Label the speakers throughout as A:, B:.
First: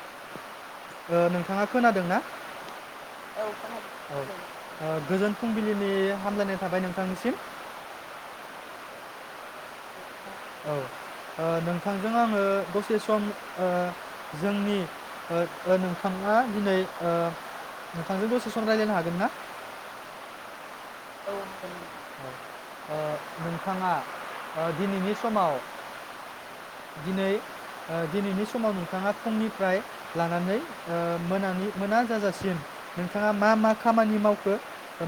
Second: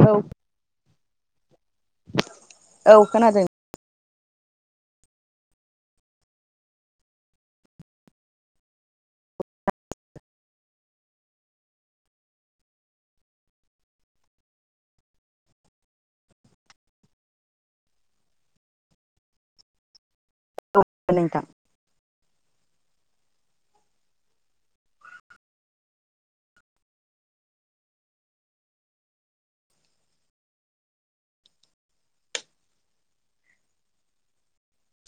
A: औ
B: नोंथाङा खोनादों ना?
A: औ खोनादों
B: औ ओ गोजोन फुंबिलिनि हामलायनाय थाबाय नोंथांनिसिम। औ ओ नोंथांजों आङो दसे सम ओ जोंनि ओ नोंथाङा दिनै ओ नोंथांजों दसे सम रायलायनो हागोन ना? औ
A: नोंथां
B: [inaudible] ओ ओ नोंथाङा ओ दिनैनि समाव दिनै ओ दिनैनि समाव नोंथाङा फुंनिफ्राय लानानै ओ मोनानि मोना जाजासिम नोंथाङा मा मा खामानि मावखो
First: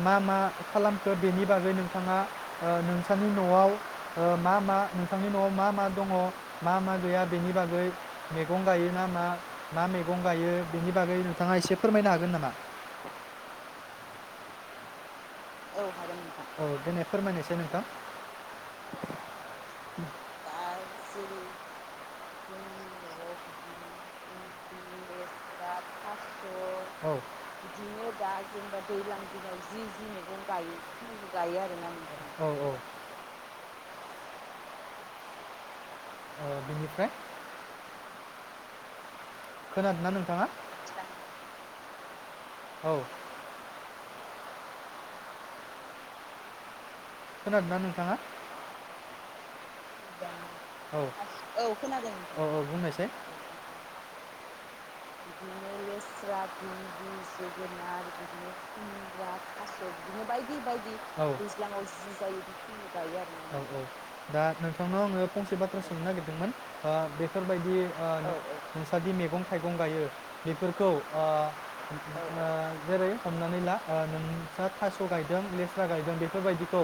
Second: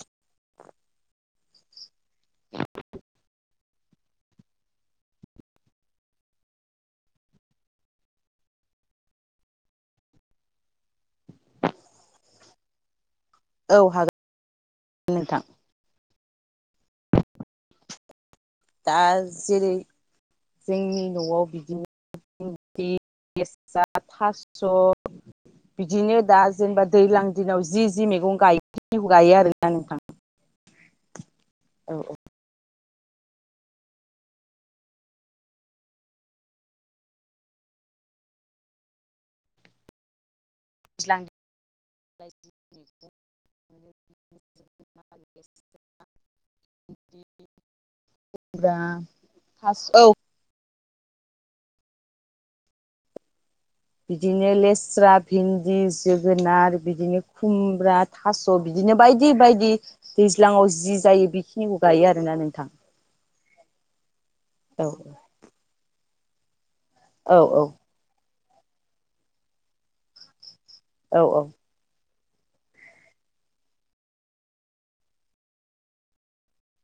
B: मा मा खालामखो बेनि बागै नों थाङा ओ नोंथांनि न'आव ओ मा मा नोंथांनि न'आव मा मा दङ मा मा गैया बेनि बागै मैगं गायो ना मा मा मैगं गायो बेनि बागै नोंथाङा एसे फोरमायनो हागोन नामा?
A: औ हागोन नोंथां
B: औ देनाय फोरमायनायसाय नोंथां
A: दा जेरै-
B: दा
A: जोंनि न'आव
B: जेरै
A: बिदिनो [unintelligible] थास'
B: लेस्रा
A: बिदिनो दा
B: थास'
A: जेनेबा दैज्लां दिनाव जि जि मैगं गायो
B: औ
A: खिनिखौ गायो आरोना नोंथां
B: औ औ ओ बेनिफ्राय खोनादों ना नोंथाङा?
A: दैज्लां
B: औ
A: [inaudible] [inaudible]
B: खोनादों ना नोंथाङा?
A: फास औ
B: औ औ औ बुंनायसाय
A: बिदिनो लेस स्रा
B: बिदिनो
A: भिन्दि
B: लेस्रा
A: जोगोनार
B: भिन्दि
A: बिदिनो खुमब्रा
B: जोगोनार
A: थास' बिदिनो बायदि
B: खुमब्रा
A: बायदि
B: थास' बिदिनो बायदि
A: दैज्लाङाव
B: बायदि
A: जि जायो बेखिनिखौ
B: दैज्लाङाव
A: गायो
B: जि
A: आरोना
B: जायो
A: नोंथां
B: बेखिनि गायो आरो औ औ दा
A: औ
B: नोंथांनाव आङो फंसे बाथ्रा सोंनो नागिर दोंमोन ओ
A: औ
B: बेफोरबायदि ओ नोंस्रादि मैगं थाइ बुंगायो बेफोरखौ
A: औ
B: ओ ओ जेरै- हमनानै ला नोंसोर थास' गायदों लेस्रा गायदों बेफोरबायदिखौ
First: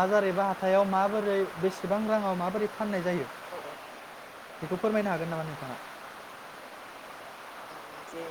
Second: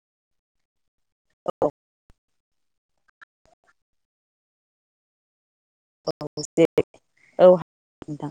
B: बाजार एबा हाथायाव मा बोरै बेसेबां रांआव मा माबोरै फाननाय जायो? बेखौ फोरमायनो हागोन नामा नोंथाङा।
A: [unintelligible] औ। नोंथां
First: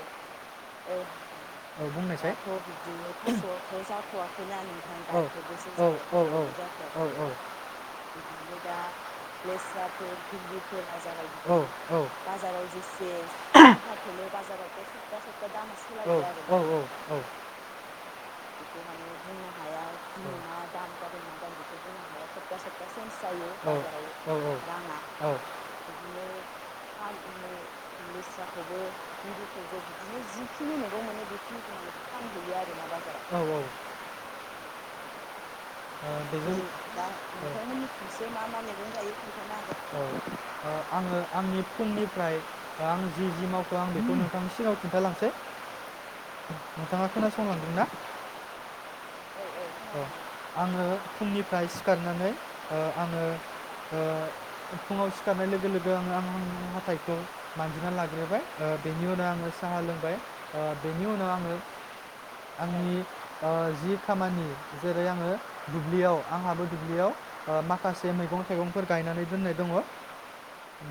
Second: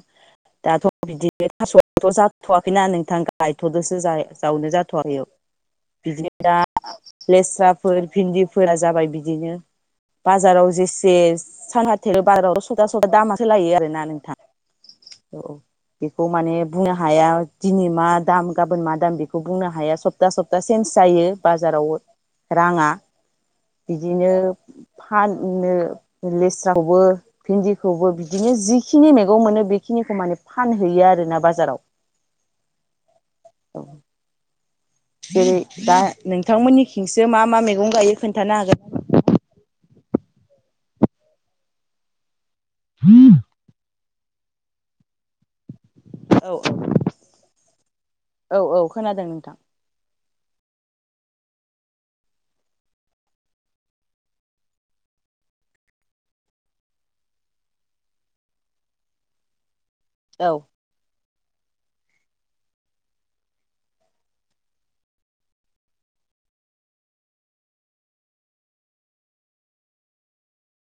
A: दाथ'
B: जे
A: बिदिनो
B: औ
A: थास'थ'
B: बुंनायसाय थ'
A: जाथ'वाखैना
B: बिदिनो
A: नोंथां
B: फस'वाखै
A: गायथ'दसो
B: जाथ'वाखैना
A: जावनो
B: नोंथां
A: जाथ'वाखैयाव
B: गायखेरबोसो
A: बिदिनो
B: जाथ'वाखै
A: दा
B: जाथ'वाखै
A: लेस्राफोर
B: बिदिनो
A: भिन्दिफोरा
B: दा
A: जाबाय बिदिनो
B: लेस्राफोर
A: बाजाराव
B: भिन्दिफोरा
A: जेसे
B: जाबाय
A: साहा
B: बिदिनो बाजाराव
A: बाराव
B: जेसे
A: [unintelligible] दामा सोलायो आरोना
B: साफाखौनो
A: नोंथां?
B: बाजारावथ' सप्ता
A: औ
B: सप्ता दामा सोलायो
A: बेखौ माने बुंनो
B: आरोना
A: हाया दिनै मा दाम
B: बेखौ
A: गाबोन मा
B: माने
A: दाम बेखौ बुंनो हाया सप्ता
B: मा
A: सप्ता
B: दाम
A: सेन्स
B: जादों
A: जायो
B: मा जादों बेखौ
A: बाजाराव
B: बुंनो हाया सप्ता सप्ता
A: राङा
B: चेन्ज जायो
A: बिदिनो
B: बाजाराव राङा
A: फाननो
B: बिदिनो
A: लेस बो भिन्दिखौबो बिदिनो जिखिनि मैगं मोनो बेखिनिखौ माने फानहैयो आरोना बाजाराव
B: औ औ
A: जेरै दा नोंथांमोननि
B: दा
A: खिसो मा मा मैगं गायो
B: नोंथांमोननिथिंसो
A: खोन्थानो हागोन
B: औ आङो आंनि फुंनिफ्राय दा आं जि जि माव आं बेखौ नोंथांनि सिगाङाव खिन्थालांसै
A: औ औ
B: नोंथाङा खोनासंलांदों ना
A: औ औ खोनादों
B: औ
A: नोंथां।
B: आङो फुंनिफ्राय सिखारनानै ओ आङो ओ फुङाव सिखारनाय लोगो लोगो आङो आं हाथायखौ मानजिना लाग्रोबाय ओ बेनि उनाव आङो साहा लों बाय
A: औ
B: बेनि उनाव ओ आंनि ओ जि खामानि जेरै आङो दुब्लियाव आंहाबो दुब्लियाव ओ माखासे मैगं थाइगंफोर गायनानै दोननाय दङ'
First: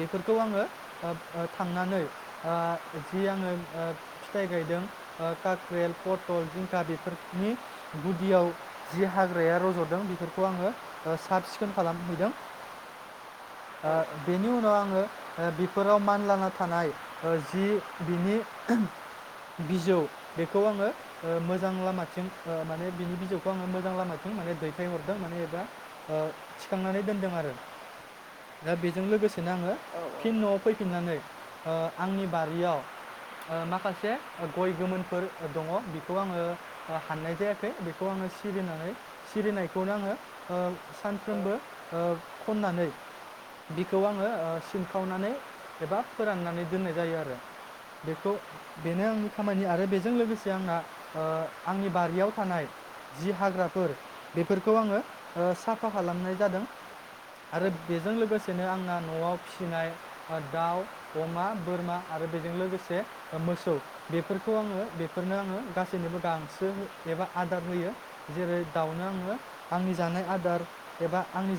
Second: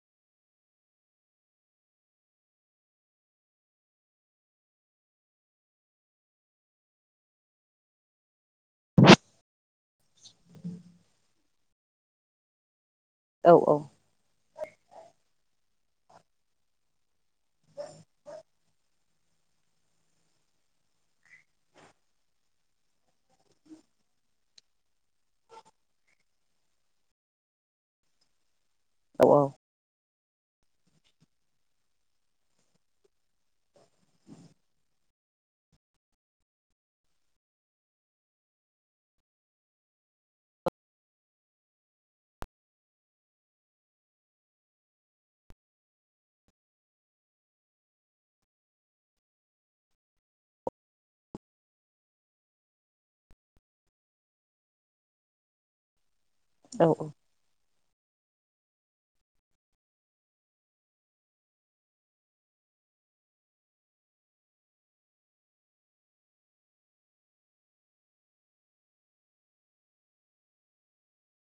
B: बेफोरखौ आङो ओ ओ थांनानै ओ जि आङो फिथाइ गायदों ओ कक्रेल, पथल, जिंखा, बेफोरनि गुदियाव जि हाग्राया रज'दों बेफोरखौ आङो साब सिखोन खालामहैदों।
A: औ औ
B: ओ बेनि उ आव आङो बेफोराव मानलाना थानाय ओ जि बिनि बिजौ बेखौ आङो ओ मोजां लामाथिं ओ माने बिनि बिजौ खौ आङो मोजां लामथिं माने ओ दैथायहरदों माने एबा थिखांनानै दोनदों आरो। दा बेजों
A: औ
B: लोगोसेनो आङो फिन न'आव फैफिननानै ओ आंनि बारियाव ओ माखासे गय गोमोनफोर दङ' बेखौ आङो ओ हाननाय जायाखै बिखौ आङो सिरिनानै सिरिनायखौनो आङो सानफ्रोमबो खननानै बिखौ आङो सिनखावनानै एबा फोराननानै दोननाय जायो आरो बेखौ बेनो आंनि खामानि आरो बेजों लोगोसे आंना आंनि बारियाव थानाय जि हाग्राफोर बेफोरखौ आङो साफा खालामनाय जादों
A: औ
B: आरो बेजों लोगोसेनो आंना न'आव फिसिनाय दाउ, अमा, बोरमा आरो बेजों लोगोसे मोसौ बेफोरखौ आङो बेफोरनो आङो गासैनिबो गांसो एबा होयो जेरै दावनो आङो आंनि जानाय आदार एबा आंनि